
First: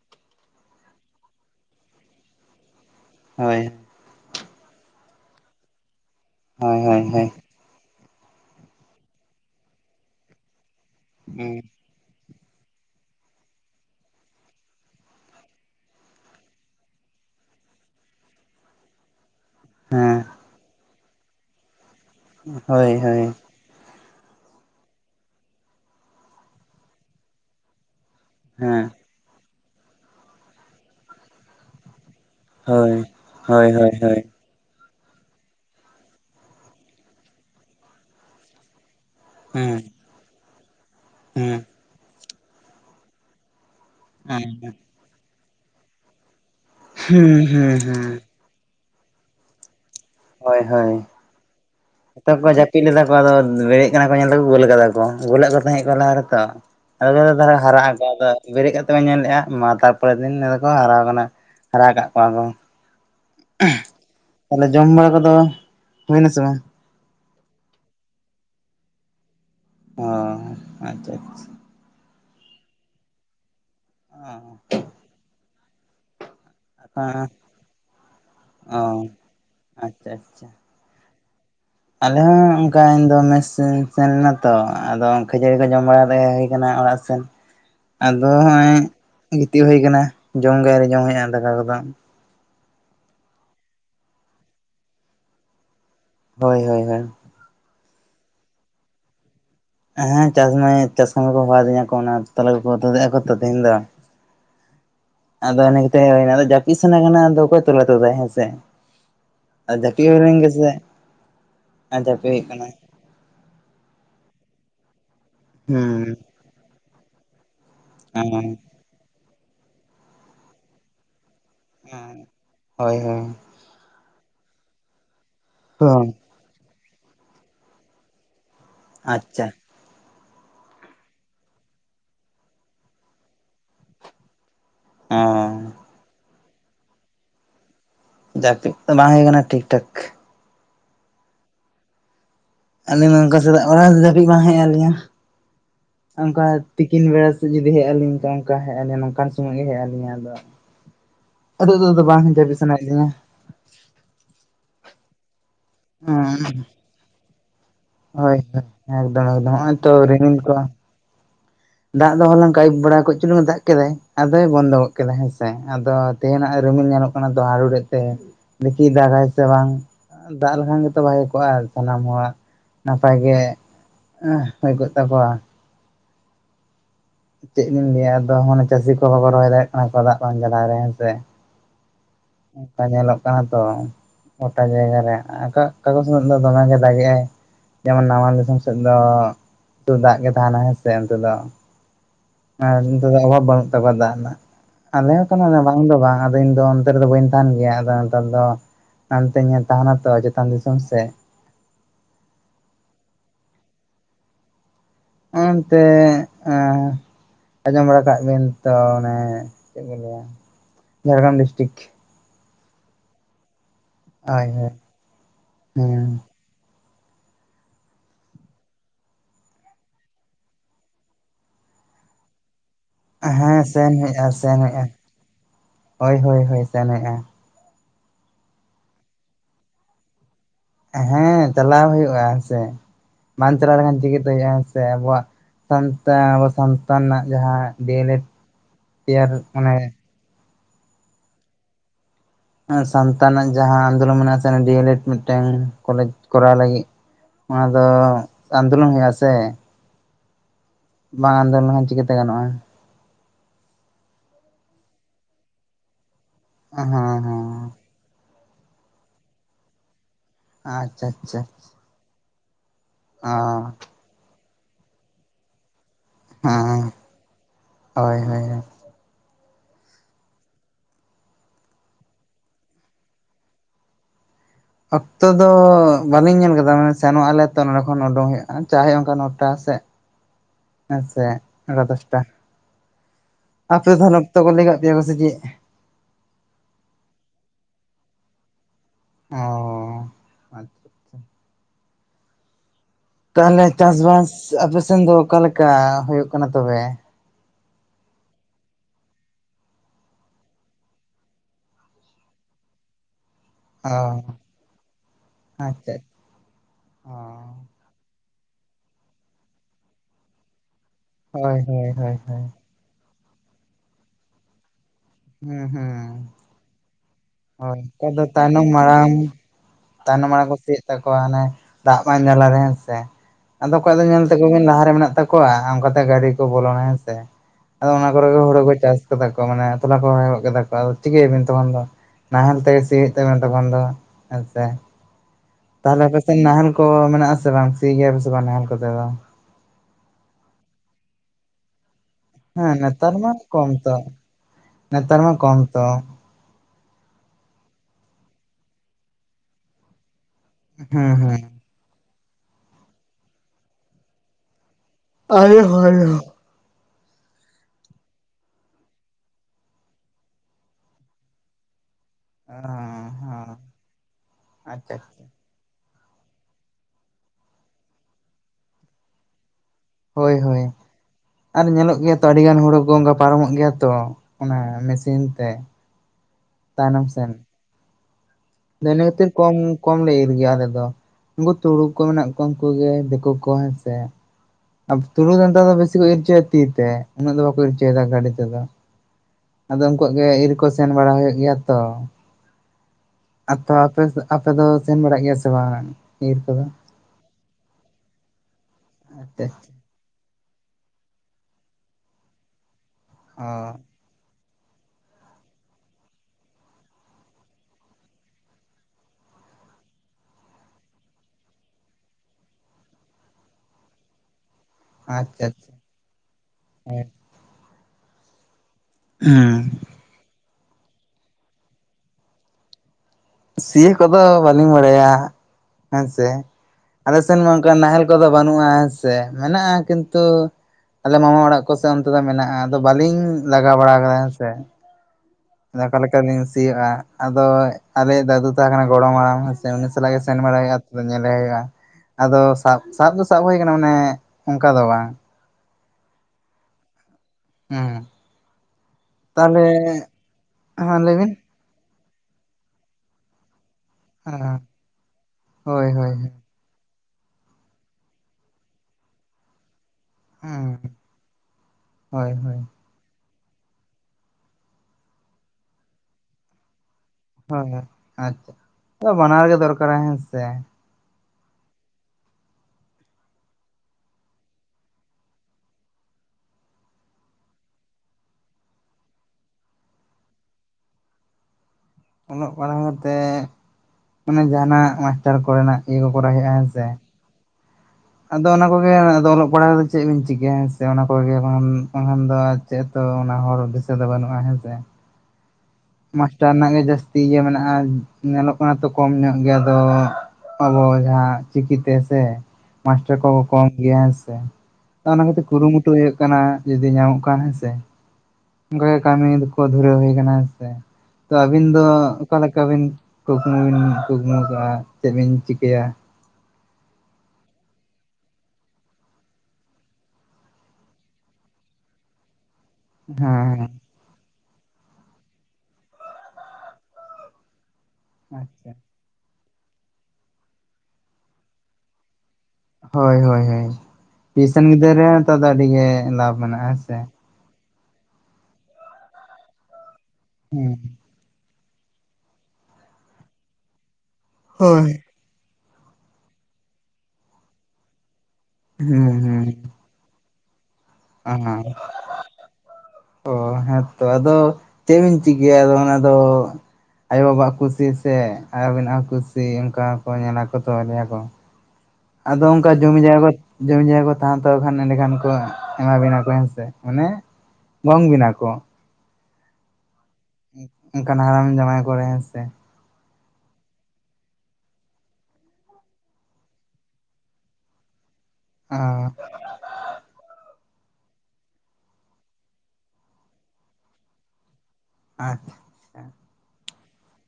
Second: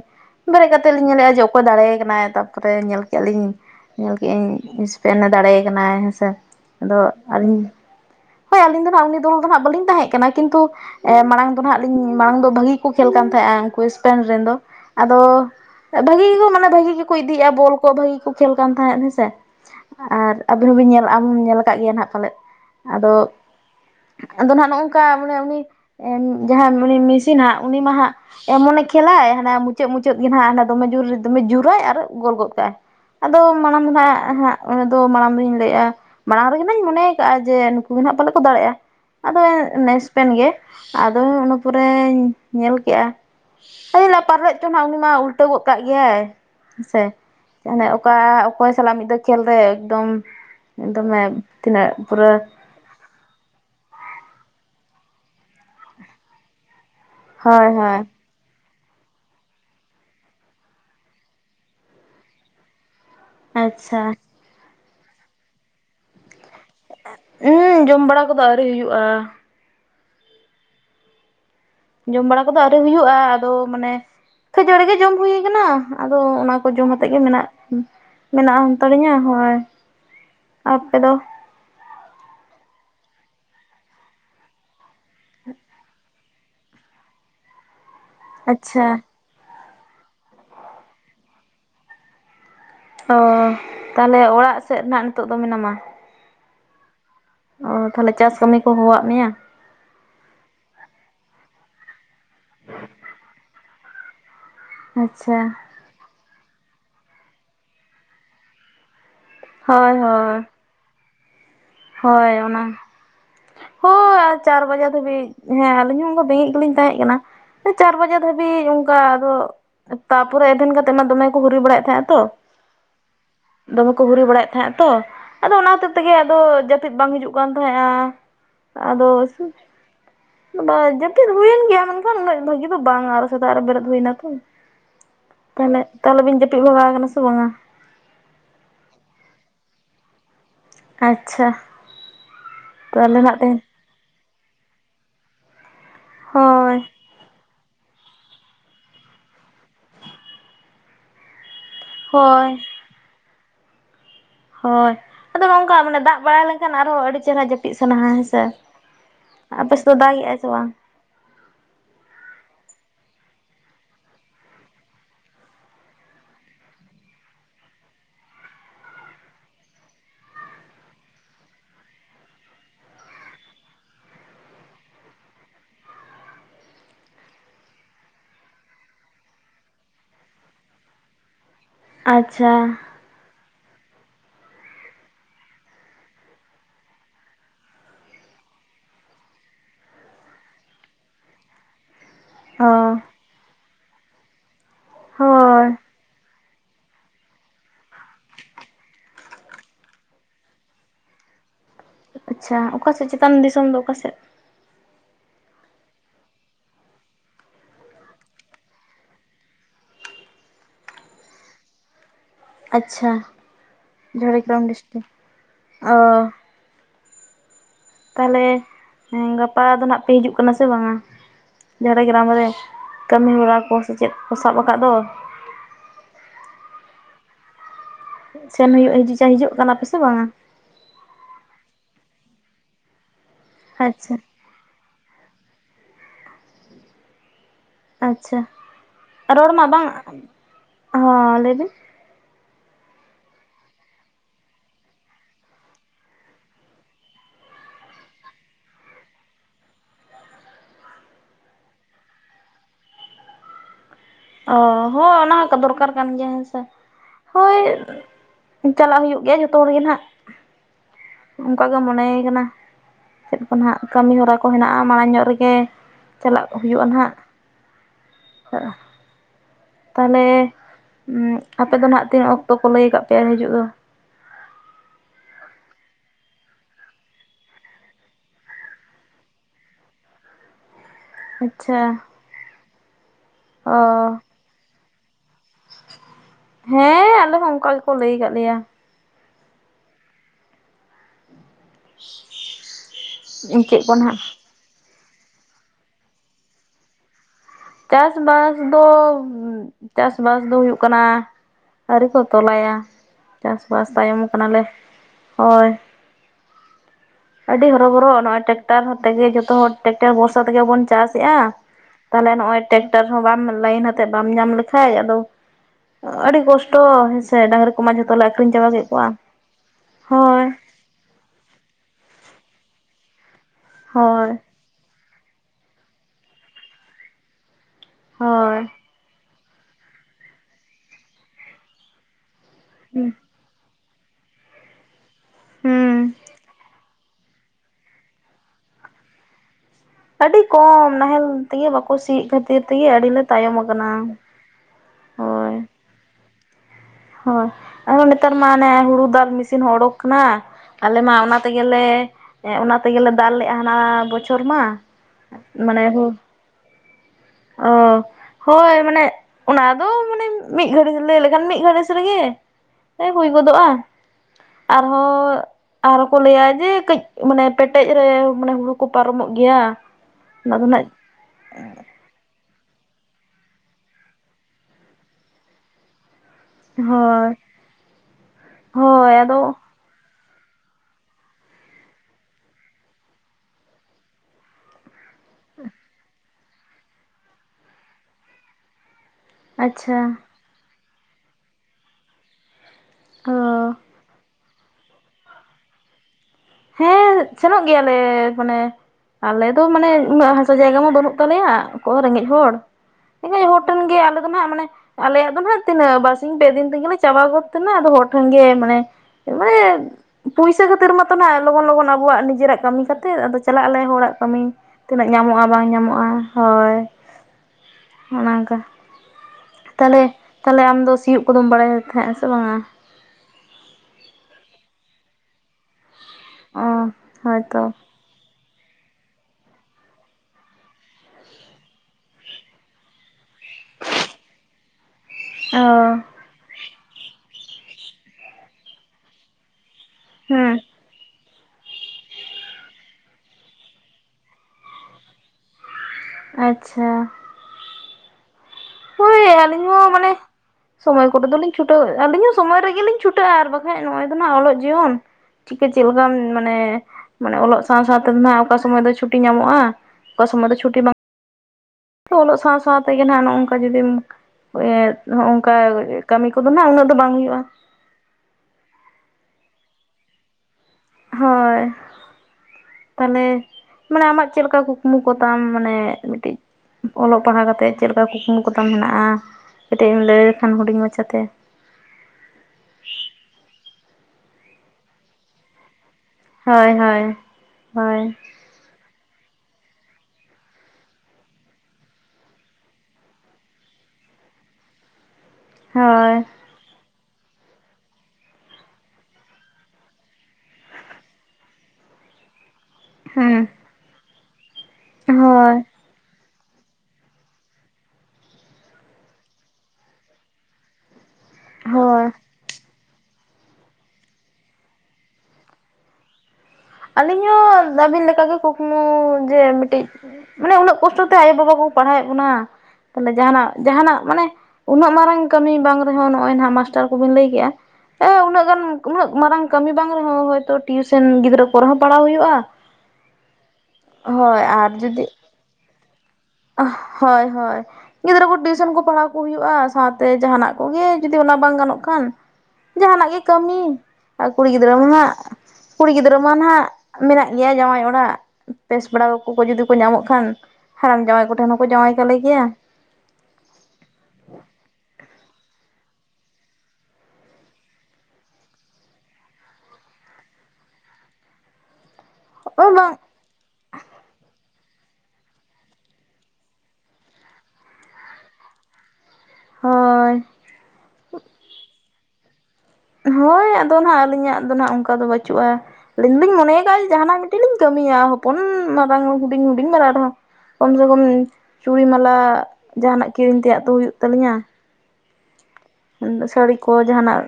ᱵᱮᱨᱮᱫ ᱠᱟᱛᱮᱮᱫ ᱞᱤᱧ ᱧᱮᱞᱮᱜᱼᱟ ᱡᱮ ᱚᱠᱚᱭ ᱫᱟᱲᱮᱭ ᱠᱟᱱᱟᱭ ᱛᱟᱨᱯᱚᱨᱮ ᱧᱮᱞ ᱠᱮᱜᱼᱟ ᱞᱤᱧ ᱦᱳᱭ ᱧᱮᱞ ᱠᱮᱜ ᱤᱧ ᱥᱯᱮᱱᱮ ᱫᱟᱲᱮᱭ ᱠᱟᱱᱟᱭ ᱦᱮᱸᱥᱮ ᱦᱳᱭ ᱟᱫᱚ ᱦᱳᱭ ᱦᱳᱭ ᱟᱞᱤᱧ ᱦᱳᱭ ᱟᱹᱞᱤᱧ ᱫᱚ ᱦᱟᱜ ᱩᱱᱤ ᱫᱚᱞ ᱫᱚ ᱦᱟᱜ ᱵᱟᱹᱞᱤᱧ ᱛᱟᱦᱮᱸ ᱠᱟᱱᱟ ᱠᱤᱱᱛᱩ ᱢᱟᱲᱟᱝ ᱫᱚ ᱦᱟᱜ ᱟᱹᱰᱤ ᱢᱟᱲᱟᱝ ᱫᱚ ᱵᱷᱟᱹᱜ ᱜᱮ ᱠᱚ ᱠᱷᱮᱞ ᱠᱟᱱ ᱛᱟᱦᱮᱸᱫᱼᱟ ᱩᱱᱠᱩ ᱮᱥᱯᱮᱱ ᱨᱮᱱ ᱫᱚ᱾ ᱟᱫᱚ ᱵᱷᱟᱹᱜᱤ ᱠᱚ ᱢᱟᱱᱮ ᱵᱷᱟᱹᱜᱤ ᱜᱮᱠᱚ ᱤᱫᱤᱭᱜᱼᱟ ᱵᱚᱞ ᱠᱚ ᱵᱷᱟᱜᱤ ᱠᱚ ᱠᱷᱮᱞ ᱠᱟᱱ ᱛᱟᱦᱮᱸᱫ ᱦᱮᱸᱥᱮ ᱦᱮᱸ ᱟᱨ ᱟᱹᱵᱤᱱ ᱦᱚᱸᱵᱤᱱ ᱧᱮᱞ ᱟᱢ ᱦᱚᱢ ᱧᱮᱞ ᱠᱟᱜ ᱜᱮᱭᱟ ᱦᱟᱸᱜ ᱯᱟᱞᱮᱫ, ᱦᱳᱭ ᱦᱳᱭ ᱟᱫᱚ ᱦᱮᱸ ᱟᱫᱚ ᱱᱟᱜ ᱦᱟᱜ ᱱᱚᱜᱝᱠᱟ ᱢᱟᱱᱮ ᱩᱱᱤ ᱡᱟᱦᱟᱸ ᱢᱮᱥᱤᱱ ᱦᱟᱜ ᱩᱱᱤ ᱢᱟ ᱦᱟᱸᱜ ᱮᱢᱚᱱᱮ ᱠᱷᱮᱞᱟᱭ ᱦᱟᱱᱮ ᱢᱩᱪᱟᱹᱫ ᱢᱩᱪᱟᱹᱫ ᱜᱮ ᱱᱟᱦᱟᱜ ᱦᱟᱱᱮ ᱫᱚᱢᱮ ᱡᱳᱨ ᱨᱮ ᱫᱚᱢᱮ ᱡᱳᱨᱟᱭ ᱟᱨ ᱜᱚᱞ ᱜᱚᱫ ᱦᱳᱭ ᱟᱫᱚ ᱦᱳᱭ ᱢᱟᱲᱟᱝ ᱦᱳᱭ ᱫᱚ ᱦᱳᱭ ᱱᱟᱟᱸᱜ ᱦᱟᱜ, ᱚᱱᱟ ᱫᱚ ᱢᱟᱲᱟᱝ ᱫᱚᱧ ᱞᱟᱹᱭᱮᱜ-ᱟ ᱢᱟᱲᱟᱝ ᱨᱮᱜᱮ ᱦᱧ ᱢᱚᱱᱮᱭ ᱠᱟᱜ-ᱟ ᱡᱮ ᱱᱩᱠᱩ ᱜᱮ ᱱᱟᱜ ᱯᱟᱞᱮᱱ ᱠᱚ ᱫᱟᱲᱮᱭᱟᱜ-ᱟ᱾ ᱟᱫᱚ ᱦᱩᱸ ᱱᱮᱥᱯᱮᱱ ᱜᱮ ᱟᱫᱚ ᱚᱱᱟ ᱦᱩᱸ ᱯᱚᱨᱮᱧ ᱧᱮᱞ ᱠᱮᱜᱼᱟ, [unintelligible] ᱦᱩᱸ ᱯᱟᱨᱮᱡ ᱪᱚ ᱱᱟᱦᱟᱜ ᱩᱱᱤ ᱢᱟ ᱩᱞᱴᱟᱹᱣ ᱜᱚᱫ ᱠᱟᱜ ᱜᱮᱭᱟᱭ᱾ ᱦᱮᱸᱥᱮ ᱦᱩᱸ ᱟᱱᱮ ᱚᱠᱟ ᱦᱩᱸ ᱚᱠᱚᱭ ᱥᱟᱞᱟᱜ ᱢᱤᱫ ᱫᱷᱟᱣ ᱠᱷᱮᱞ ᱨᱮ ᱮᱠᱫᱚᱢ ᱦᱳᱭ [inaudible] ᱪᱤᱫ ᱞᱮᱫᱟ ᱠᱚ ᱟᱫᱚ ᱵᱮᱨᱮᱫ ᱠᱟᱱᱟ ᱠᱚ ᱧᱮᱞ ᱮᱫᱟᱠᱚ ᱜᱳᱞ ᱠᱟᱫᱟ ᱠᱚ ᱜᱳᱞ ᱟᱫ ᱠᱚ ᱛᱟᱦᱮᱸᱫ ᱠᱚᱣᱟ ᱞᱟᱦᱟ ᱨᱮᱛᱚ, ᱟᱫᱚ ᱛᱟᱦᱚᱞᱮ ᱦᱳᱭ ᱦᱟᱨᱟᱜ ᱦᱳᱭ ᱟᱠᱚ ᱟᱫᱚ ᱵᱮᱨᱮᱫ ᱠᱟᱛᱮ ᱵᱚᱱ ᱧᱮᱞ ᱞᱮᱫᱼᱟ ᱢᱟ ᱛᱟᱨᱯᱚᱨᱮᱨ ᱫᱤᱱ ᱫᱚᱠᱚ ᱦᱟᱨᱟ ᱟᱠᱟᱱᱟ ᱦᱟᱨᱟ ᱠᱟ ᱠᱚᱣᱟ ᱠᱚ ᱾ ᱟᱪᱪᱷᱟ, ᱛᱟᱦᱚᱞᱮ ᱡᱚᱢ ᱵᱟᱲᱟ ᱠᱚᱫᱚ ᱦᱩᱭᱱᱟ ᱥᱮ ᱵᱟᱝ? ᱡᱚᱢ ᱵᱟᱲᱟ ᱠᱚᱫᱚ ᱟᱹᱣᱨᱤ ᱦᱩᱭᱩᱜᱼᱟ᱾ ᱚ ᱟᱪᱪᱷᱟ ᱟᱪᱪᱷᱟ᱾ ᱡᱚᱢ ᱵᱟᱲᱟ ᱠᱚᱫᱚ ᱟᱹᱣᱨᱤ ᱦᱩᱭᱩᱜᱼᱟ ᱟᱫᱚ ᱢᱟᱱᱮ ᱠᱷᱟᱡᱮᱨᱤ ᱜᱮ ᱡᱚᱢ ᱦᱩᱭ ᱠᱟᱱᱟ᱾ ᱟᱫᱚ ᱚᱱᱟ ᱠᱚ ᱡᱚᱢ ᱢᱟᱛᱮᱫ ᱜᱮ ᱢᱮᱱᱟᱜ ᱢᱮᱱᱟᱜ ᱚ ᱚ ᱦᱟᱛᱟᱲᱤᱧᱟ ᱦᱳᱭ᱾ ᱟᱪᱪᱷᱟ ᱟᱪᱪᱷᱟ ᱟᱯᱮᱫᱚ? ᱟᱞᱮ ᱦᱚᱸ ᱚᱱᱠᱟ ᱤᱧᱫᱚ ᱢᱮᱥ ᱤᱧ ᱥᱮᱱᱞᱮᱱᱟ ᱛᱚ ᱟᱫᱚ ᱠᱷᱟᱹᱡᱟᱹᱲᱤ ᱠᱚ ᱡᱚᱢ ᱵᱟᱲᱟ ᱠᱟᱛᱮ ᱠᱟᱱᱟ ᱚᱲᱟᱜ ᱥᱮᱱ ᱟᱫᱚ ᱦᱚᱜ-ᱚᱭ ᱟᱪᱪᱷᱟ ᱜᱤᱛᱤᱡ ᱦᱩᱭ ᱟᱠᱟᱱᱟ ᱡᱚᱢ ᱜᱮ ᱟᱭᱨᱤ ᱡᱚᱢ ᱦᱩᱭᱩᱜ ᱟ ᱫᱟᱠᱟ ᱠᱚᱫᱚ᱾ ᱚ ᱛᱟᱦᱚᱞᱮ ᱚᱲᱟᱜ ᱥᱮᱫ ᱨᱮᱦᱟᱜ ᱱᱤᱛᱚᱜ ᱫᱚ ᱢᱮᱱᱟᱢᱟ? ᱦᱳᱭ ᱦᱳᱭ ᱦᱳᱭ, ᱚ ᱛᱟᱦᱚᱞᱮ ᱪᱟᱥ ᱠᱟᱹᱢᱤ ᱠᱚ ᱦᱚᱦᱚᱣᱟᱜ ᱢᱮᱭᱟ᱾ [inaudible] ᱟᱪᱪᱷᱟ ᱟᱫᱚ ᱤᱱᱟᱹ ᱠᱟᱛᱮᱫ ᱦᱮᱡ ᱦᱳᱭᱱᱟ ᱟᱫᱚ ᱡᱟᱹᱯᱤᱫ ᱥᱟᱱᱟ ᱠᱟᱱᱟ ᱟᱫᱚ ᱚᱠᱚᱭ ᱛᱚᱞᱟ ᱛᱳᱫᱟᱭ ᱦᱮᱸᱥᱮ ᱾ ᱟ ᱦᱳᱭ ᱡᱟᱹᱯᱤᱫ ᱦᱩᱭ ᱞᱮᱱ ᱦᱳᱭ ᱜᱮᱥᱮ᱾ ᱟᱨ ᱡᱟᱹᱯᱤᱫ ᱦᱳᱭ ᱦᱩᱭᱩᱜ ᱠᱟᱱᱟ ᱚᱱᱟ, ᱦᱳᱭ ᱟᱨ ᱪᱟᱨ ᱵᱟᱡᱟ ᱫᱷᱟᱹᱵᱤᱡ ᱦᱮᱸ ᱟᱞᱤᱧ ᱦᱩᱸ ᱦᱚᱸ ᱚᱱᱠᱟ ᱵᱮᱸᱜᱮᱡ ᱜᱮᱞᱤᱧ ᱛᱟᱦᱮᱸ ᱠᱟᱱᱟ ᱪᱟᱨ ᱵᱟᱡᱟ ᱫᱷᱟᱹᱵᱤᱡ ᱚᱱᱠᱟ ᱟᱫᱚ ᱛᱟᱨᱯᱚᱨᱮ ᱮᱵᱷᱮᱱ ᱠᱟᱛᱮᱜ ᱢᱟ ᱫᱚᱢᱮ ᱠᱚ [inaudible] ᱵᱟᱲᱟᱭᱮᱫ ᱛᱟᱦᱮ ᱟ ᱛᱚ, ᱦᱳᱭ ᱦᱳᱭ ᱫᱚᱢᱮ ᱠᱚ ᱦᱩᱨᱤ ᱵᱟᱲᱟᱭᱮᱫ ᱛᱟᱦᱮᱸᱜᱼᱟ ᱛᱚ ᱟᱫᱚ ᱚᱱᱟ ᱦᱚᱛᱮᱜ ᱦᱚᱸ ᱛᱮᱜᱮ ᱟᱫᱚ ᱡᱟᱹᱯᱤᱫ ᱵᱟᱝ ᱦᱤᱡᱩᱜ ᱠᱟᱱ ᱛᱟᱦᱮᱸᱼᱟ, ᱟᱫᱚ ᱟᱪᱪᱷᱟ ᱵᱟ ᱡᱟᱹᱯᱤᱫ ᱦᱩᱭᱮᱱ ᱜᱮᱭᱟ ᱢᱮᱱᱠᱷᱟᱱ ᱩᱱᱟᱹᱜ ᱵᱷᱟᱹᱜᱤ ᱫᱚ ᱵᱟᱝ ᱟᱨ ᱥᱮᱛᱟᱜ ᱨᱮ ᱵᱮᱨᱮᱫ ᱦᱩᱭᱱᱟ ᱛᱚ᱾ ᱚ ᱛᱟᱦᱚᱞᱮ ᱛᱟᱦᱚᱞᱮ ᱵᱤᱱ ᱡᱟᱹᱯᱤᱫ ᱵᱷᱜᱟᱟᱣ ᱠᱟᱱᱟ ᱥᱮ ᱵᱟᱝᱟ? ᱡᱟᱹᱯᱨᱤ ᱛᱚ ᱵᱟᱝ ᱦᱩᱭ ᱠᱟᱱᱟ ᱴᱷᱤᱠ ᱴᱷᱟᱠ᱾ ᱟᱪᱪᱷᱟ, [inaudible] ᱡᱩᱫᱤ ᱛᱟᱦᱚᱞᱮ ᱱᱟᱜ ᱛᱮᱦᱮᱧ ᱦᱮᱡ ᱦᱳᱭ ᱟᱹᱞᱤᱧ ᱠᱷᱟᱱ ᱚᱱᱠᱟ ᱱᱚᱝᱠᱟᱱ ᱥᱚᱢᱚᱭ ᱜᱮ ᱦᱮᱡ ᱟᱞᱤᱧᱟ ᱟᱫᱚ᱾ ᱟᱫᱚ ᱟᱫᱚ ᱵᱟᱝ ᱦᱳᱭ ᱡᱟᱹᱯᱤᱫ ᱥᱟᱱᱟᱭᱮᱫ ᱞᱤᱧᱟ᱾ [unintelligible] ᱟᱫᱚ ᱱᱚᱝᱠᱟ ᱢᱟᱱᱮ ᱫᱟᱜ ᱵᱟᱲᱟ ᱦᱳᱭ ᱞᱮᱱᱠᱷᱟᱱ ᱟᱨᱦᱚᱸ ᱟᱹᱰᱤ ᱪᱮᱦᱨᱟ ᱡᱟᱹᱯᱤᱫ ᱥᱟᱱᱟᱣᱟ ᱦᱳᱭ ᱦᱮᱸᱥᱮ᱾ ᱮᱠᱫᱚᱢ ᱮᱠᱫᱚᱢ ᱱᱚᱜᱼᱚᱭ ᱟᱯᱮ ᱫᱚ ᱛᱚ ᱫᱟᱜ ᱨᱤᱢᱤᱞ ᱮᱜᱟᱭ ᱥᱮ ᱠᱚ᱾ ᱵᱟᱝ ᱫᱟᱜ ᱫᱚ ᱦᱚᱞᱟ ᱱᱚᱝᱠᱟ ᱟᱹᱭᱩᱵ ᱵᱮᱲᱟ ᱠᱚᱡ ᱪᱩᱞᱝ ᱫᱟᱜ ᱠᱮᱫᱟᱭ ᱟᱫᱚᱭ ᱵᱚᱱᱫᱚ ᱜᱚᱫ ᱠᱮᱫᱟ ᱦᱮᱸᱥᱮ, ᱟᱫᱚ ᱛᱮᱦᱮᱱᱟᱜ ᱨᱤᱢᱤᱞ ᱧᱮᱞᱚᱜ ᱠᱟᱱᱟ ᱛᱚ ᱦᱟᱰᱦᱩᱰᱮᱡ ᱛᱟᱦᱮᱱ ᱫᱤᱠᱷᱤᱭ ᱫᱟᱜᱟᱭ ᱥᱮ ᱵᱟᱝ᱾ ᱫᱟᱜ ᱞᱮᱠᱷᱟᱱ ᱜᱮᱛᱚ ᱵᱷᱟᱜᱮ ᱠᱚᱜ-ᱟ᱾ ᱥᱟᱱᱟᱢ ᱦᱚᱲᱟᱜ ᱱᱟᱯᱟᱭᱜ ᱜᱮ ᱦᱩᱭ ᱠᱚᱜ ᱛᱟᱠᱚᱣᱟ ᱪᱤᱫ ᱞᱤᱧ ᱞᱟᱹᱭᱟ ᱟᱫᱚ ᱢᱟᱱᱮ ᱪᱟᱹᱥᱤ ᱠᱚ ᱵᱟᱠᱚ ᱨᱚᱦᱚᱭ ᱫᱟᱲᱮᱭᱟᱜ ᱠᱟᱱᱟ ᱠᱚ ᱫᱟᱜ ᱵᱟᱝ ᱡᱟᱞᱟ ᱨᱮ ᱦᱮᱸ ᱥᱮ ᱟᱪᱪᱷᱟ ᱚᱱᱠᱟ ᱧᱮᱞᱚᱜ ᱛᱟᱦᱟᱸ ᱛᱚ ᱜᱚᱴᱟ ᱡᱟᱭᱜᱟ ᱨᱮ, [unintelligible] ᱡᱮᱢᱚᱱ ᱱᱟᱢᱟᱞ ᱫᱤᱥᱚᱢ ᱥᱮᱫ ᱫᱚ ᱛᱩᱫᱟᱜ ᱜᱮ ᱛᱟᱦᱮᱱᱟ ᱦᱮᱸ ᱥᱮ ᱚᱱᱛᱮ ᱫᱚ ᱚ ᱟᱨ ᱱᱤᱛᱚᱜ ᱫᱚ ᱟᱵᱟᱨ ᱵᱟᱨ ᱛᱟᱵᱟᱨ ᱫᱟᱜ ᱫᱟ ᱟᱞᱮ ᱠᱟᱱᱟᱞᱮ ᱦᱳᱭ ᱵᱟᱝ ᱫᱚ ᱵᱟᱝ ᱤᱧ ᱫᱚ ᱚᱱᱛᱮ ᱨᱮᱫᱚ ᱵᱟᱹᱧ ᱛᱟᱦᱮᱱ ᱜᱮᱭᱟ ᱟᱫᱚ ᱱᱮᱛᱟᱨ ᱫᱚ ᱦᱟᱱᱛᱮᱧ ᱛᱟᱦᱮᱱᱟ ᱛᱚ ᱪᱮᱛᱟᱱ ᱫᱤᱥᱚᱢ ᱥᱮᱫ ᱟᱪᱪᱷᱟ ᱚᱠᱟᱥᱮᱫ ᱪᱮᱛᱟᱱ ᱫᱤᱥᱚᱢ ᱫᱚ ᱚᱠᱟᱥᱮᱫ? ᱟᱱᱛᱮ ᱮ ᱟᱸᱡᱚᱢ ᱵᱟᱲᱟ ᱠᱟᱜ ᱜᱮᱭᱟᱵᱤᱱ ᱛᱚ ᱚᱱᱮ ᱪᱮᱫ ᱵᱤᱱ ᱞᱟᱹᱭᱟ ᱡᱷᱟᱲᱜᱨᱟᱢ ᱰᱤᱥᱴᱤᱠ ᱟᱪᱪᱷᱟ, ᱦᱳᱭ ᱡᱷᱟᱲᱜᱨᱟᱢ ᱦᱳᱭ ᱰᱤᱥᱴᱤᱠ ᱚ ᱦᱮᱸ ᱛᱟᱦᱚᱞᱮ ᱮ ᱜᱟᱯᱟ ᱫᱚ ᱱᱟᱜ ᱯᱮ ᱦᱤᱡᱩᱜ ᱠᱟᱱᱟ ᱥᱮ ᱵᱟᱝ-ᱟ ᱡᱷᱟᱲᱜᱨᱟᱢ ᱨᱮ? ᱠᱟᱹᱢᱤᱦᱚᱨᱟ ᱦᱮᱸ ᱠᱚ ᱥᱮ ᱥᱮᱱ ᱪᱮᱫ ᱦᱩᱭᱩᱜᱼᱟ ᱠᱚ ᱥᱟᱵ ᱥᱮᱱ ᱟᱠᱟᱫ ᱦᱩᱭᱩᱜᱼᱟ ᱫᱚ, ᱦᱳᱭ ᱦᱳᱭ ᱦᱳᱭ ᱥᱮᱱᱮᱜᱼᱟ ᱾ ᱥᱮᱱ ᱦᱩᱭᱩᱜ ᱦᱟ ᱦᱤᱡᱩᱜ ᱠᱟᱱᱟ ᱯᱮᱥᱮ ᱵᱟᱝᱟ? ᱦᱮᱸ ᱪᱟᱞᱟᱣ ᱦᱩᱭᱩᱜᱼᱟ ᱟᱨᱪᱮ ᱵᱟᱝᱢ ᱪᱟᱞᱟᱣ ᱞᱮᱠᱷᱟᱱ ᱟᱪᱪᱷᱟ ᱪᱤᱠᱟᱹᱛᱮ ᱦᱩᱭᱩᱜᱼᱟ ᱥᱮ ᱟᱵᱚᱣᱟᱜ ᱥᱟᱱᱛᱮ ᱟᱵᱚ ᱥᱟᱱᱛᱟ ᱨᱮᱱᱟᱜ ᱡᱟᱦᱟᱸ ᱰᱤᱭᱮᱞᱮᱰ ᱟᱪᱪᱷᱟ ᱛᱮᱭᱟᱨ ᱨᱚᱲᱢᱟ ᱢᱟᱱᱮ ᱵᱟᱝ ᱦᱚᱸ ᱞᱟᱹᱭ ᱵᱤᱱ ᱮ ᱥᱟᱱᱛᱟ ᱱᱟᱜ ᱡᱟᱦᱟᱸ ᱟᱱᱫᱳᱞᱚᱱ ᱢᱮᱱᱟᱜᱼᱟ ᱚᱱᱟ ᱰᱤᱭᱮᱞᱟᱭᱤᱴ ᱢᱤᱫᱴᱮᱱ ᱠᱚᱞᱮᱡᱽ ᱠᱚᱨᱟᱣ ᱞᱟᱹᱜᱤᱫ ᱚᱱᱟ ᱫᱚ ᱟᱱᱫᱳᱞᱚᱱ ᱦᱩᱭᱩᱜ ᱟ ᱥᱮ ᱵᱟᱝ ᱟᱸᱫᱳᱲ ᱞᱮᱱᱠᱷᱟᱱ ᱪᱤᱠᱟᱹᱛᱮ ᱜᱟᱱᱚᱜᱼᱟ ᱚ ᱦᱚᱸ ᱚᱱᱟ ᱠᱚ ᱫᱚᱨᱠᱟᱨ ᱠᱟᱱ ᱜᱮᱭᱟ ᱦᱮᱸ ᱥᱮ ᱮᱦᱮᱸ ᱦᱮᱸ ᱦᱳᱭ ᱪᱟᱞᱟᱜ ᱦᱩᱭᱩᱜ ᱜᱮᱭᱟ ᱡᱚᱛᱚ ᱦᱚᱲ ᱜᱮ ᱱᱟᱜ ᱟᱪᱪᱷᱟ ᱟᱪᱪᱷᱟ ᱱᱮᱭ ᱠᱟᱱᱟ ᱚ ᱪᱮᱫ ᱠᱚ ᱱᱟᱱᱟᱜ ᱠᱟᱹᱢᱤᱦᱚᱨᱟ ᱠᱚ ᱦᱮᱱᱟᱜᱼᱟ ᱢᱟᱲᱟᱝ ᱧᱚᱜ ᱨᱮᱜᱮ ᱪᱟᱞᱟᱜ ᱦᱮᱸ ᱦᱩᱭᱩᱜᱼᱟ ᱱᱟᱦᱟᱜ ᱦᱳᱭ ᱦᱳᱭ ᱛᱟᱦᱚᱞᱮ ᱟᱯᱮ ᱫᱚ ᱦᱱᱟᱜ ᱛᱤᱱᱟᱹᱜ ᱚᱠᱛᱚ ᱠᱚ ᱞᱟᱹᱭ ᱟᱠᱟᱫ ᱯᱮᱭᱟ ᱦᱤᱡᱩᱜ ᱫᱚ? ᱚᱠᱛᱚ ᱫᱚ ᱵᱟᱞᱤᱧ ᱧᱮᱞ ᱠᱟᱫᱟ ᱢᱟᱱᱮ ᱥᱮᱱᱚᱜ ᱟᱞᱮ ᱛᱚ ᱱᱚᱸᱰᱮ ᱠᱷᱚᱱ ᱩᱰᱩᱠ ᱦᱩᱭᱩᱜᱼᱟ ᱪᱟᱦᱮ ᱦᱩᱭᱩᱜ ᱚᱱᱠᱟ ᱱᱚᱴᱟ ᱥᱮᱫ [inaudible] ᱦᱮᱥᱮ ᱟᱪᱪᱷᱟ ᱥᱟᱲᱮ ᱫᱚᱥᱴᱟ ᱚ ᱟᱯᱮ ᱫᱚ ᱛᱟᱦᱞᱮ ᱛᱚ ᱠᱚ ᱞᱟᱹᱭ ᱠᱟᱜ ᱯᱮᱭᱟ ᱥᱮ ᱪᱮᱫ ᱦᱮᱸ ᱟᱞᱮ ᱦᱚᱸ ᱚᱱᱠᱟ ᱜᱮᱠᱚ ᱞᱟᱹᱭ ᱠᱟᱜ ᱞᱮᱭᱟ ᱚᱻ ᱛᱟᱦᱚᱞᱮ ᱪᱮᱫ ᱠᱚ ᱱᱟᱦᱟᱜ ᱪᱟᱥᱵᱟᱥ ᱟᱯᱮ ᱥᱮᱱ ᱫᱚ ᱚᱠᱟᱞᱮᱠᱟ ᱦᱩᱭᱩᱜ ᱠᱟᱱᱟ ᱛᱚᱵᱮ? ᱪᱟᱥᱵᱟᱥ ᱫᱚ ᱪᱟᱥ ᱵᱟᱥ ᱫᱚ ᱦᱩᱭᱩᱜ ᱠᱟᱱᱟ ᱟᱹᱨᱤ ᱠᱚ ᱛᱚᱞᱟᱭᱟ ᱪᱟᱥᱵᱟᱥ ᱚ ᱛᱟᱭᱚᱢ ᱠᱟᱱᱟᱞᱮ ᱦᱳᱭ ᱟᱪᱪᱷᱟ ᱚ ᱟᱰᱤ ᱦᱚᱨᱚᱵᱚᱨᱚ ᱱᱚᱜ ᱚᱭ ᱴᱮᱠᱴᱟᱨ ᱛᱮᱜᱮ ᱡᱚᱛᱚ ᱦᱚᱲ ᱴᱮᱠᱴᱟᱨ ᱵᱷᱚᱥᱟ ᱛᱮᱜᱮ ᱵᱚᱱ ᱪᱟᱥ ᱛᱮᱼᱟ ᱦᱳᱭ ᱦᱳᱭ ᱦᱳᱭ ᱛᱟᱦᱚᱞᱮ ᱦᱳᱭ ᱱᱚᱜᱼᱚᱭ ᱴᱮᱠᱴᱟᱨ ᱦᱚᱸ ᱵᱟᱢ ᱞᱟᱭᱤᱱ ᱟᱛᱮ ᱵᱟᱢ ᱧᱟᱢ ᱞᱮᱠᱷᱟ ᱟᱫᱚ ᱦᱩᱸ ᱦᱩᱸ ᱟᱹᱰᱤ ᱠᱚᱥᱴᱚ ᱦᱮ ᱥᱮ ᱰᱟᱝᱨᱤ ᱦᱳᱭ ᱠᱚᱢᱟ ᱚᱠᱟ ᱡᱷᱚᱛᱚ ᱞᱮ ᱟᱹᱠᱷᱨᱤᱧ ᱪᱟᱵᱟ ᱠᱮᱫ ᱠᱚᱣᱟ ᱛᱟᱱᱢᱟᱱ ᱦᱳᱭ ᱠᱚᱥᱤᱫ ᱛᱟᱠᱚᱣᱟ ᱦᱟᱱᱮ ᱫᱟᱜ ᱵᱟᱝᱡᱟᱞᱟ ᱦᱮᱸ ᱥᱮ ᱟᱫᱚ ᱠᱚᱭ ᱫᱚ ᱧᱮᱞ ᱦᱳᱭ ᱛᱟᱠᱚ ᱵᱮᱱ ᱞᱟᱦᱟᱨ ᱨᱮ ᱢᱮᱱᱟᱜ ᱛᱟᱠ ᱠᱚᱜᱟ ᱟ ᱚᱱᱠᱟᱛᱮ ᱜᱟᱹᱰᱤ ᱠᱚ ᱵᱚᱞᱚᱱᱟ ᱦᱮᱸᱥᱮ ᱟᱫᱚ ᱚᱱᱟ ᱠᱚᱨᱮ ᱜᱮ ᱦᱳᱭ ᱦᱩᱲᱩ ᱠᱚ ᱪᱟᱥ ᱟᱠᱟᱫᱟ ᱠᱚ ᱢᱟᱱᱮ ᱛᱚᱞᱟ ᱠᱚ ᱨᱚᱦᱚᱭ ᱜᱚᱜ ᱠᱮᱫᱟ ᱠᱚ ᱟᱫᱚ ᱪᱤᱠᱟᱹᱭᱟᱵᱤᱱ ᱛᱚᱠᱷᱚᱱ ᱫᱚ ᱱᱟᱦᱮᱞ ᱛᱮᱜᱮ ᱥᱤᱭᱳ ᱦᱩᱸ ᱦᱩᱭᱩᱜ ᱛᱟᱵᱮᱱ ᱛᱚᱠᱷᱚᱱ ᱫᱚ ᱦᱮᱸ ᱥᱮ ᱦᱩᱸ ᱛᱟᱦᱚᱞᱮ ᱟᱯᱮᱥᱮᱫ ᱱᱟᱦᱮᱞ ᱠᱚ ᱢᱮᱱᱟᱜᱼᱟ ᱟᱥᱮ ᱵᱟᱝ ᱥᱤ ᱜᱮᱭᱟᱯᱮᱥᱮ ᱵᱟᱝ ᱱᱟᱦᱮᱞ ᱠᱚᱛᱮᱫ ᱫᱚ? ᱟᱹᱰᱤ ᱠᱚᱢ ᱱᱟᱦᱮᱞ ᱛᱮᱜᱮ ᱵᱟᱠᱚ ᱥᱤᱭᱮᱫ ᱠᱷᱟᱹᱛᱤᱨ ᱦᱮᱸ ᱛᱮᱜᱮ ᱟᱹᱰᱤ ᱱᱮᱛᱟᱨ ᱞᱮ ᱢᱟ ᱛᱟᱭᱚᱢ ᱠᱚᱢ ᱟᱠᱟᱱᱟ ᱛᱚ ᱱᱮᱛᱟᱨ ᱢᱟ ᱠᱚᱢ ᱦᱳᱭ ᱛᱚᱣ ᱦᱳᱭ ᱟᱫᱚᱸ ᱱᱮᱛᱟᱨ ᱢᱟ ᱚᱱᱮ ᱦᱩᱲᱩ ᱫᱟᱞ ᱢᱮᱥᱤᱱ ᱦᱚᱸ ᱚᱰᱳᱠ ᱠᱟᱱᱟ ᱟᱞᱮ ᱦᱩᱸ ᱢᱟ ᱚᱱᱟ ᱦᱩᱸ ᱛᱮᱜᱮᱞᱮ ᱚᱱᱟ ᱛᱮᱜᱮᱞᱮ ᱫᱟᱞ ᱞᱮᱜᱼᱟ ᱦᱟᱱᱟ ᱵᱚᱪᱷᱚᱨ ᱢᱟ᱾ ᱟᱭᱳ ᱢᱟᱱᱮ ᱦᱳᱭ ᱦᱩᱼᱼ ᱚ ᱚ ᱦᱳᱭ ᱢᱟᱱᱮ ᱚᱱᱟ ᱫᱚ ᱢᱟᱱᱮ ᱢᱤᱫ ᱜᱷᱟᱹᱲᱤᱡ, ᱞᱟᱹᱭ ᱞᱮᱠᱷᱟᱱ ᱢᱤᱫ ᱜᱷᱟᱹᱲᱤ, ᱛᱤᱨᱮᱜᱮ ᱦᱩᱭ ᱦᱚᱸ ᱜᱚᱫᱚᱜᱼᱟ ᱟᱪᱪᱷᱟ ᱟᱪᱪᱷᱟ ᱟᱨᱦᱚᱸ ᱟᱨ ᱠᱚ ᱞᱟᱹᱭᱟ ᱡᱮ ᱠᱟᱹᱡ ᱢᱟᱱᱮ ᱯᱮᱴᱮᱡ ᱨᱮ ᱢᱟᱱᱮ ᱦᱩᱲᱩ ᱠᱚ ᱯᱟᱨᱚᱢᱚᱜ ᱜᱮᱭᱟ᱾ ᱦᱳᱭ ᱚᱱᱟ ᱦᱳᱭ ᱫᱚ ᱱᱟᱜ ᱟᱨ ᱧᱮᱞᱚᱜ ᱜᱮᱭᱟ᱾ ᱛᱚ ᱟᱹᱰᱤ ᱜᱟᱱ ᱦᱩᱲᱩ ᱠᱚ ᱚᱝᱜᱟ ᱯᱟᱨᱚᱢᱚᱜ ᱜᱮᱭᱟ ᱛᱚ ᱚᱱᱟ ᱢᱮᱥᱤᱱ ᱛᱮ ᱛᱟᱭᱱᱚᱢ ᱦᱳᱭ ᱥᱮᱱ᱾ ᱱᱮᱭᱱᱮ ᱦᱳᱭ ᱠᱷᱟᱹᱛᱤᱨ ᱟᱫᱚ ᱠᱚᱢᱼᱼ ᱠᱚᱢ ᱞᱮ ᱤᱨ ᱜᱮᱭᱟ ᱟᱞᱮ ᱫᱚ ᱩᱱᱠᱩ ᱛᱩᱲᱩᱠ ᱠᱚ ᱢᱮᱱᱟᱜ ᱠᱚᱣᱟ ᱩᱱᱠᱩ ᱜᱮ ᱫᱤᱠᱩ ᱠᱚ ᱦᱮᱸ ᱥᱮ᱾ ᱟᱨ ᱛᱩᱲᱩᱡ ᱫᱚ ᱱᱮᱛᱟᱨ ᱫᱚ ᱵᱮᱥᱤ ᱠᱚ ᱤᱨᱪᱚᱭᱟ ᱛᱤ ᱛᱮ ᱩᱱᱟᱹᱜ ᱫᱚ ᱵᱟᱠᱚ ᱤᱨᱪᱚᱭᱮᱫᱟ ᱜᱟᱹᱰᱤ ᱛᱮᱫᱚ᱾ ᱟᱫᱚ ᱩᱱᱠᱩᱭᱟᱜ ᱟᱪᱪᱷᱟ ᱜᱮ ᱤᱨ ᱠᱚ ᱥᱮᱱ ᱵᱟᱲᱟ ᱦᱩᱭᱩᱜ, ᱜᱮᱭᱟ ᱛᱚ᱾ ᱟ ᱛᱚ ᱚ ᱟᱯᱮ ᱥᱮᱫ ᱟᱯᱮ ᱫᱚ ᱥᱮᱱ ᱵᱟᱲᱟᱜ ᱜᱮᱭᱟ ᱥᱮ ᱵᱟᱝ ᱤᱨ ᱠᱚᱫᱚ? ᱦᱮᱸ ᱥᱮᱱᱚᱜ ᱜᱮᱭᱟᱞᱮ ᱢᱟᱱᱮ ᱟᱪᱪᱷᱟ ᱟᱪᱪᱷᱟ ᱟᱞᱮ ᱫᱚ ᱢᱟᱱᱮ ᱩᱱᱟᱹᱜᱼᱼ ᱛᱚ ᱡᱟᱭᱜᱟ ᱢᱟ ᱵᱟᱹᱱᱩᱜ ᱛᱟᱞᱮᱭᱟ ᱠᱚ ᱨᱮᱸᱜᱮᱡ ᱦᱚᱲ ᱚ ᱨᱮᱸᱜᱮᱡ ᱦᱚᱲ ᱴᱷᱮᱱ ᱜᱮ ᱟᱞᱮ ᱫᱚ ᱱᱟᱦᱟᱜ ᱢᱟᱱᱮᱼᱼ ᱟᱞᱮᱭᱟᱜ ᱫᱚ ᱱᱟᱦᱟᱜ ᱛᱤᱱᱟᱹᱜ ᱵᱟᱨᱥᱤᱧ ᱯᱮ ᱫᱤᱱ ᱛᱮᱜᱮᱞᱮ ᱪᱟᱵᱟ ᱜᱚᱫ ᱛᱮᱦᱮᱱᱟ ᱟᱫᱚ ᱦᱚᱲ ᱴᱷᱮᱱ ᱜᱮ ᱢᱟᱱᱮᱼᱼ ᱢᱮ ᱯᱩᱭᱥᱟ ᱠᱷᱟᱹᱛᱤᱨᱡᱟ ᱛᱚ ᱱᱟᱜ ᱞᱚᱜᱚᱱ ᱞᱚᱜᱚᱱ ᱟᱵᱚᱣᱟᱜ ᱱᱤᱡᱮᱨᱟᱜ ᱠᱟᱹᱢᱤ ᱠᱟ ᱠᱟᱛᱮᱫ ᱟᱫᱚ ᱪᱟᱞᱟᱜ ᱟᱞᱮ ᱦᱚᱲᱟᱜ ᱠᱟᱹᱢᱤ᱾ ᱛᱤᱱᱟᱹᱜ ᱟᱪᱪᱷᱟ ᱧᱟᱢᱚᱜᱼᱟ ᱵᱟᱝ ᱟᱪᱪᱷᱟ ᱧᱟᱢᱚᱜᱼᱟ ᱦᱳᱭ ᱦᱮᱸ ᱚᱱᱮ ᱚᱱᱠᱟ᱾ ᱦᱮᱸ ᱛᱟᱦᱚᱞᱮ ᱛᱟᱦᱚᱞᱮ ᱟᱢᱫᱚ ᱥᱤᱭᱳᱜ ᱠᱚᱫᱚᱢ ᱵᱟᱲᱟᱭ ᱛᱟᱦᱮᱸᱫᱼᱟ ᱥᱮ ᱵᱟᱝᱟ? ᱥᱤᱭᱟᱹ ᱠᱚᱫᱚ ᱵᱟᱹᱞᱤᱧ ᱵᱟᱲᱟᱭᱟ ᱦᱮᱸᱥᱮ ᱚ ᱟᱞᱮ ᱥᱮᱱ ᱢᱟ ᱦᱳᱭᱛᱚ ᱚᱱᱠᱟ ᱱᱟᱦᱮᱞᱼᱼ ᱠᱚᱫᱚ ᱵᱟᱹᱱᱩᱜᱼᱟ ᱦᱮᱸ ᱥᱮ ᱢᱮᱱᱟᱜᱼᱟ ᱠᱤᱱᱛᱩᱼᱼ ᱟᱞᱮ ᱢᱟᱢᱟ ᱚᱲᱟᱜ ᱠᱚᱥᱮ ᱚᱱᱛᱮ ᱫᱚ ᱢᱮᱱᱟᱜᱼᱟ ᱟᱫᱚ ᱵᱟᱹᱞᱤᱧ ᱞᱟᱜᱟᱣ ᱵᱟᱲᱟ ᱠᱟᱫᱟ ᱦᱮᱸ ᱥᱮ᱾ ᱚ ᱟᱫᱚ ᱚᱠᱟᱮᱠᱟᱞᱤᱧ ᱥᱤᱭᱟᱹᱜᱼᱟ ᱟᱫᱚ ᱟᱞᱮᱭᱮᱜ ᱫᱟᱫᱩ ᱛᱟᱦᱮᱸ ᱠᱟᱱᱟᱭ ᱜᱚᱲᱚᱢ ᱦᱟᱲᱟᱢᱼᱼ ᱥᱮᱱ ᱩᱱᱤ ᱥᱟᱞᱟᱜ ᱜᱮ ᱥᱮᱱ ᱦᱮᱸ ᱵᱟᱲᱟᱭ ᱜᱮᱭᱟ ᱟᱫᱚ ᱧᱮᱞᱮ ᱦᱩᱭᱩᱜᱼᱟ ᱟᱫᱚ ᱥᱟᱵ ᱥᱟᱵ ᱫᱚ ᱥᱟᱵ ᱦᱩᱭ ᱟᱠᱟᱱᱟ ᱢᱟᱱᱮ ᱚᱱᱠᱟ ᱫᱚ ᱵᱟᱝ᱾ ᱟᱪᱪᱷᱟ ᱦᱩᱸ ᱦᱳᱭ ᱛᱟᱦᱚᱞᱮ ᱟᱹᱞᱤᱧ ᱦᱚᱸ ᱢᱟᱱᱮ ᱦᱮᱸ ᱥᱚᱢᱚᱭ ᱞᱟᱹᱭ ᱠᱚᱨᱮ ᱵᱤᱱ ᱫᱚᱞᱤᱧ ᱪᱷᱴᱟᱹᱣ ᱟᱹᱞᱤᱧ ᱦᱚᱸ ᱥᱚᱢᱚᱭ ᱨᱮᱜᱮᱞᱤᱧ ᱪᱷᱩᱴᱟᱹᱜᱼᱟ ᱟᱨ ᱵᱟᱠᱷᱟᱱᱡ ᱱᱚᱜᱼᱚᱭ ᱚᱞᱚᱜ ᱦᱮᱸ ᱡᱤᱭᱚᱱ ᱪᱤᱠᱟᱹ ᱪᱮᱫ ᱦᱳᱭ ᱞᱮᱠᱟᱢ ᱦᱳᱭ ᱢᱟᱱᱮᱼᱼ ᱢᱟᱱᱮ ᱚᱞᱚᱜ ᱥᱟᱶ ᱥᱟᱶ ᱛᱮᱫᱚ ᱦᱟᱜ ᱚᱠᱟ ᱥᱚᱢᱚᱭ ᱫᱚ ᱪᱷᱩᱴᱤ ᱧᱟᱢᱚᱜ-ᱟ, ᱚᱠᱟ ᱥᱚᱢᱚᱭ ᱫᱚ ᱪᱷᱩᱴᱤ ᱦᱮᱸ ᱵᱟᱝ ᱦᱳᱭ ᱚᱞᱚᱜ ᱥᱟᱶ ᱦᱳᱭ ᱥᱟᱶ ᱛᱮᱜᱮ ᱱᱟᱦᱟᱜ ᱱᱚᱜ ᱱᱚᱝᱠᱟ ᱡᱩᱫᱤᱢ ᱱᱚᱜ ᱱᱚᱝᱠᱟ ᱠᱟᱹᱢᱤ ᱠᱚᱫᱚ ᱱᱟᱜ ᱩᱱᱟᱹᱜ ᱫᱚ ᱵᱟᱝ ᱦᱩᱭᱩᱜ-ᱟ᱾ ᱦᱳᱭ ᱦᱳᱭ ᱟᱪᱪᱷᱟ ᱵᱟᱱᱟᱨ ᱜᱮ ᱫᱚᱨᱠᱟᱨᱟ ᱦᱮᱸ ᱥᱮ᱾ ᱦᱳᱭ ᱛᱟᱦᱚᱞᱮ ᱢᱟᱱᱮ ᱟᱢᱟᱜ ᱪᱮᱫ ᱞᱮᱠᱟ ᱠᱩᱠᱢᱩ ᱠᱚᱛᱟᱢ ᱢᱟᱱᱮ ᱢᱤᱫᱴᱤᱡ? ᱚᱞᱚᱜ ᱯᱟᱲᱦᱟᱣ ᱠᱟᱛᱮᱫ ᱪᱮᱫ ᱞᱮᱠᱟ ᱠᱩᱠᱢᱩ ᱠᱚᱛᱟᱢ ᱢᱮᱱᱟᱜ-ᱟ, ᱠᱟᱹᱴᱤᱡ ᱮᱢ ᱞᱟᱹᱭ ᱞᱮᱠᱷᱟᱱ ᱦᱩᱰᱤᱧ ᱢᱟᱪᱷᱟᱛᱮ? ᱚᱞᱚᱜ ᱯᱟᱲᱦᱟᱣ ᱠᱟᱛᱮ ᱢᱟᱱᱮ ᱡᱟᱦᱟᱸᱱᱟᱜ ᱢᱟᱥᱴᱟᱨ ᱠᱚᱨᱮᱱᱟᱜ ᱤᱭᱟᱹ ᱠᱚ ᱠᱚᱨᱟᱣ ᱦᱳᱭ ᱦᱳᱭ ᱦᱳᱭ᱾ ᱟᱫᱚ ᱚᱱᱟ ᱠᱚᱜᱮ ᱟᱫᱚ ᱚᱞᱚᱜ ᱯᱟᱲᱦᱟᱣ ᱪᱮᱫ ᱵᱤᱱ ᱪᱤᱠᱟᱹᱭᱟ ᱦᱮᱸ ᱥᱮ ᱚᱱᱟ ᱠᱚᱜᱮ ᱵᱟᱠᱷᱟᱱ ᱵᱟᱝᱠᱷᱟᱱ ᱫᱚ ᱪᱮᱫ ᱛᱚ ᱚᱱᱟ ᱦᱚᱨ ᱫᱤᱥᱟᱹ ᱫᱚ ᱵᱟᱹᱱᱩᱜ-ᱟ ᱦᱮᱸ ᱥᱮ᱾ ᱦᱳᱭ ᱴᱟᱨ ᱨᱮᱱᱟᱜ ᱜᱮ ᱡᱟᱹᱥᱛᱤ ᱤᱭᱟᱹ ᱢᱮᱱᱟᱜ-ᱟ ᱧᱮᱞᱚᱜ ᱠᱟᱱᱟ ᱛᱚ ᱠᱚᱢ ᱧᱚᱜ ᱜᱮᱭᱟ ᱟᱫᱚ ᱟᱵᱚ ᱡᱟᱦᱟᱸ ᱪᱤᱠᱤᱛᱮ ᱥᱮ ᱢᱟᱥᱴᱟᱨ ᱠᱚᱠᱚ ᱦᱮᱸ ᱠᱚᱢ ᱜᱮᱭᱟ ᱦᱮᱸ ᱥᱮ ᱚᱱᱟ ᱠᱷᱟᱹᱛᱤᱨ ᱦᱳᱭ ᱠᱩᱨᱩᱢᱩ ᱴᱩ ᱦᱩᱭᱩᱜ ᱠᱟᱱᱟ ᱡᱩᱫᱤ ᱧᱟᱢᱚᱜ ᱠᱟᱱ ᱦᱮᱸ ᱥᱮ ᱚᱱᱠᱟ ᱜᱮ ᱠᱟᱹᱢᱤ ᱫᱚᱠᱚ ᱫᱷᱩᱨᱟᱹᱣ ᱦᱩᱭ ᱠᱟᱱᱟ᱾ ᱛᱚ ᱟᱹᱵᱤᱱ ᱫᱚ? ᱦᱳᱭ ᱚᱠᱟᱞᱮᱠᱟᱵᱤᱱ ᱠᱩᱠᱢᱩ ᱵᱤᱱ ᱠᱩᱠᱢᱩ ᱠᱟᱜ-ᱟ ᱪᱮᱫ ᱵᱤᱱ ᱪᱤᱠᱟᱹᱭᱟ? ᱟᱹᱞᱤᱧ ᱦᱚᱸ ᱟᱵᱤᱱ ᱞᱮᱠᱟ ᱠᱩᱠᱢᱩ ᱡᱮ ᱢᱤᱫᱴᱤᱡ ᱢᱟᱱᱮ ᱩᱱᱟᱹᱜ ᱠᱚᱥᱴᱚ ᱛᱮ ᱟᱭᱳ ᱵᱟᱵᱟ ᱠᱚ ᱯᱟᱲᱦᱟᱣᱮᱫ ᱵᱚᱱᱟ ᱛᱟᱦᱚᱞᱮ ᱦᱮᱸ ᱡᱟᱦᱱᱟᱜ ᱦᱮᱸ ᱡᱟᱦᱟᱱᱟᱜ ᱢᱟᱱᱮ ᱩᱱᱟᱹᱜ ᱢᱟᱨᱟᱝ ᱠᱟᱹᱢᱤ ᱵᱟᱝ ᱨᱮᱦᱚᱸ ᱱᱚᱜ-ᱚᱭ ᱱᱟᱜ ᱢᱟᱥᱴᱟᱨ ᱠᱚᱵᱤᱱ ᱞᱟᱹᱭ ᱠᱮᱫ-ᱟ᱾ ᱩᱱᱟᱹᱜ ᱜᱟᱱ ᱟᱪᱪᱷᱟ ᱩᱱᱟᱹᱜ ᱢᱟᱨᱟᱝ ᱠᱟᱹᱢᱤ ᱵᱟᱝ ᱨᱮᱦᱚᱸᱭ ᱴᱤᱭᱩᱥᱚᱱ ᱜᱤᱫᱽᱨᱟᱹ ᱠᱚᱨᱮ ᱦᱚᱸ ᱯᱟᱲᱦᱟᱣ ᱦᱩᱭᱩᱜ-ᱟ᱾ ᱦᱳᱭ ᱦᱳᱭ ᱦᱳᱭ ᱴᱤᱭᱩᱥᱚᱱ ᱜᱤᱫᱽᱨᱟᱹ ᱨᱮ ᱡᱩᱫᱤ ᱱᱮᱛ ᱫᱚ ᱟᱹᱰᱤ ᱜᱮ ᱞᱟᱵᱷ ᱢᱮᱱᱟᱜᱼᱟ ᱦᱮᱸ ᱥᱮ ᱦᱳᱭ ᱦᱳᱭ ᱜᱤᱫᱽᱨᱟᱹᱠᱩ ᱴᱤᱭᱩᱥᱚᱱ ᱠᱚ ᱯᱟᱲᱦᱟᱣ ᱠᱚ ᱦᱩᱭᱩᱜ-ᱟ ᱥᱟᱶᱛᱮ ᱡᱟᱦᱟᱸᱟᱱᱟᱜ ᱦᱮᱸ ᱠᱚᱜᱮ ᱡᱩᱫᱤ ᱚᱱᱟ ᱵᱟᱝ ᱜᱟᱱᱚᱜ ᱠᱷᱟᱱ ᱡᱟᱦᱟᱱᱟᱜ ᱜᱮ ᱠᱟᱹᱢᱤ ᱟᱨ ᱠᱩᱲᱤ ᱜᱤᱫᱽᱨᱟᱹ ᱦᱳᱭ ᱢᱟ ᱦᱟᱸᱜ ᱠᱩᱲᱤ ᱜᱤᱫᱽᱨᱟᱹ ᱢᱟ ᱱᱟᱦᱟᱜ ᱢᱮᱱᱟᱜ ᱜᱮᱭᱟ ᱡᱟᱶᱟᱭ ᱚᱲᱟᱜ ᱯᱮᱥ ᱵᱟᱲᱟ ᱦᱩᱸ ᱠᱚ ᱦᱩᱸ ᱡᱩᱫᱤ ᱠᱚ ᱧᱟᱢᱚᱜ ᱠᱷᱟᱱ ᱦᱟᱲᱟᱢ ᱡᱟᱶᱟᱭ ᱠᱚᱴᱷᱮᱱ ᱦᱚᱸᱠᱚ ᱡᱟᱶᱟᱭ ᱠᱟᱞᱮ ᱜᱮᱭᱟ᱾ ᱚ ᱦᱮᱸᱛᱚ ᱟᱫᱚ ᱪᱮᱫ ᱵᱤᱱ ᱪᱤᱠᱟᱹ ᱟᱫᱚ ᱜᱮᱭᱟᱫᱚ ᱚᱱᱟᱫᱚ ᱟᱭᱳ ᱵᱟᱵᱟᱣᱟᱜ ᱠᱩᱥᱤ ᱥᱮ ᱟᱵᱱᱟᱜ ᱦᱚᱸ ᱠᱩᱥᱤ ᱚᱱᱠᱟ ᱠᱚ ᱧᱮᱞᱟ ᱠᱚ ᱛᱚ ᱞᱟᱹᱭ ᱠᱚ ᱟᱫᱚ ᱚ ᱚᱱᱠᱟ ᱵᱟᱝ ᱡᱚᱢᱤ ᱡᱟᱭᱜᱟ ᱠᱚ ᱡᱚᱢᱤ ᱡᱟᱭᱜᱟ ᱠᱚ ᱛᱟᱦᱮᱸ ᱦᱟᱛᱟᱣ ᱠᱚ ᱠᱷᱟᱱ ᱮᱸᱰᱮᱠᱷᱟᱱ ᱠᱚ ᱮᱢᱟ ᱵᱤᱱᱟ ᱠᱚ ᱦᱮᱸᱥ ᱢᱟᱱᱮ ᱜᱚᱝ ᱵᱤᱱᱟ ᱠᱚ᱾ ᱦᱳᱭ ᱚᱱᱠᱟ ᱦᱟᱨᱟᱢ ᱡᱚᱢᱟᱭ ᱠᱚᱨᱮ ᱦᱮᱸ ᱥᱮ ᱦᱳᱭ ᱟ ᱫᱚ ᱱᱟᱦᱟᱜ ᱟᱹᱞᱤᱧᱟᱜ ᱫᱚ ᱦᱟᱜ ᱚᱱᱠᱟ ᱫᱚ ᱵᱟᱹᱪᱩᱜ-ᱟ᱾ ᱟᱹᱞᱤᱧ ᱫᱚᱞᱤᱧ ᱢᱚᱱᱮᱭ ᱠᱟᱜ-ᱟ ᱡᱟᱦᱟᱱᱟᱜ ᱢᱤᱫᱴᱤᱱ ᱞᱤᱧ ᱠᱟᱹᱢᱤᱭᱟ ᱦᱚᱯᱚᱱ ᱚ ᱢᱟᱨᱟᱝ ᱦᱩᱰᱤᱧ ᱦᱩᱰᱤᱧ ᱵᱮᱲᱟ ᱨᱮᱦᱚᱸ ᱠᱚᱢᱥᱮ ᱠᱚᱢ ᱪᱩᱲᱤ ᱢᱟᱞᱟ ᱡᱟᱦᱟᱱᱟᱜ ᱠᱤᱨᱤᱧ ᱛᱮᱭᱟᱜ ᱫᱚ ᱦᱩᱭᱩᱜ ᱛᱟᱹᱞᱤᱧᱟ᱾ ᱟᱪᱪᱷᱟ ᱥᱟᱹᱲᱤ ᱠᱚ ᱡᱟᱦᱟᱱᱟᱜ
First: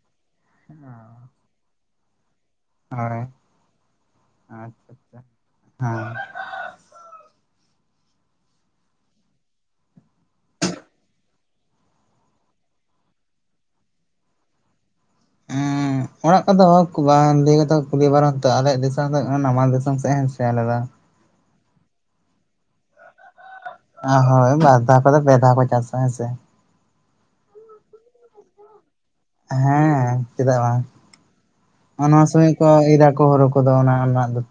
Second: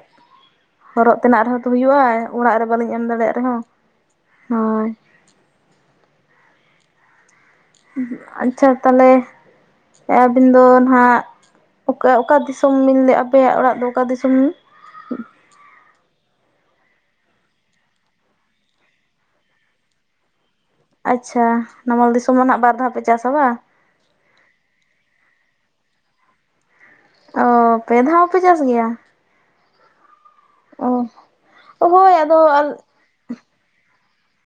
ᱦᱚᱨᱚᱜ ᱛᱮᱱᱟᱜ ᱨᱮᱦᱚᱸ ᱛᱚ ᱦᱩᱭᱩᱜ-ᱟ ᱚᱲᱟᱜ ᱨᱮ ᱵᱟᱹᱞᱤᱧ ᱮᱢ ᱦᱳᱭ ᱫᱟᱲᱮᱭᱟᱜ ᱨᱮᱦᱚᱸ ᱦᱳᱭ ᱦᱩᱭ ᱟᱪᱪᱷᱟ ᱛᱟᱦᱚᱞᱮ ᱟᱹᱵᱤᱱ ᱫᱚ ᱱᱟᱦᱟᱜ ᱚᱠᱟ ᱚᱠᱟ ᱫᱤᱥᱚᱢ, ᱵᱤᱱ ᱞᱟᱹᱭᱮᱫ ᱟᱯᱮᱭᱟᱜ ᱚᱲᱟᱜ ᱫᱚ ᱚᱠᱟ ᱫᱤᱥᱚᱢ? [inaudible] ᱮᱸ ᱚᱲᱟᱜ ᱠᱚᱫᱚ ᱞᱟᱹᱭ ᱠᱟᱛᱮ ᱠᱩᱞᱤ ᱵᱟᱨᱚ ᱟᱞᱮ ᱫᱤᱥᱚᱢ ᱫᱚ ᱱᱟᱢᱟᱞ ᱫᱤᱥᱚᱢ ᱥᱮᱫ ᱥᱮᱱ ᱞᱮᱫᱟ᱾ ᱟᱪᱪᱷᱟ ᱱᱟᱢᱟᱞ ᱫᱤᱥᱚᱢ ᱨᱮ ᱵᱟᱨ ᱫᱷᱟᱣ ᱯᱮ ᱪᱟᱥ ᱟᱵᱟ ᱦᱳᱭ ᱵᱟᱨ ᱫᱷᱟᱣ ᱠᱚᱫᱚ ᱫᱷᱟ ᱠᱚ ᱪᱟᱥ ᱟ ᱦᱮᱸ ᱥᱮ ᱚ ᱯᱮ ᱫᱷᱟᱣ ᱦᱚᱸᱯᱮ ᱪᱟᱥ ᱜᱮᱭᱟ? ᱦᱮᱸ ᱪᱮᱫᱟᱜ ᱵᱟᱝ ᱚ ᱦᱳᱭ ᱱᱚᱣᱟ ᱟᱫᱚ ᱥᱚᱢᱚᱭ ᱠᱚ ᱤᱨ ᱠᱚ ᱦᱚᱨ ᱠᱚᱫᱚ ᱚᱱᱟ ᱨᱮᱱᱟᱜ ᱫᱚᱼᱼ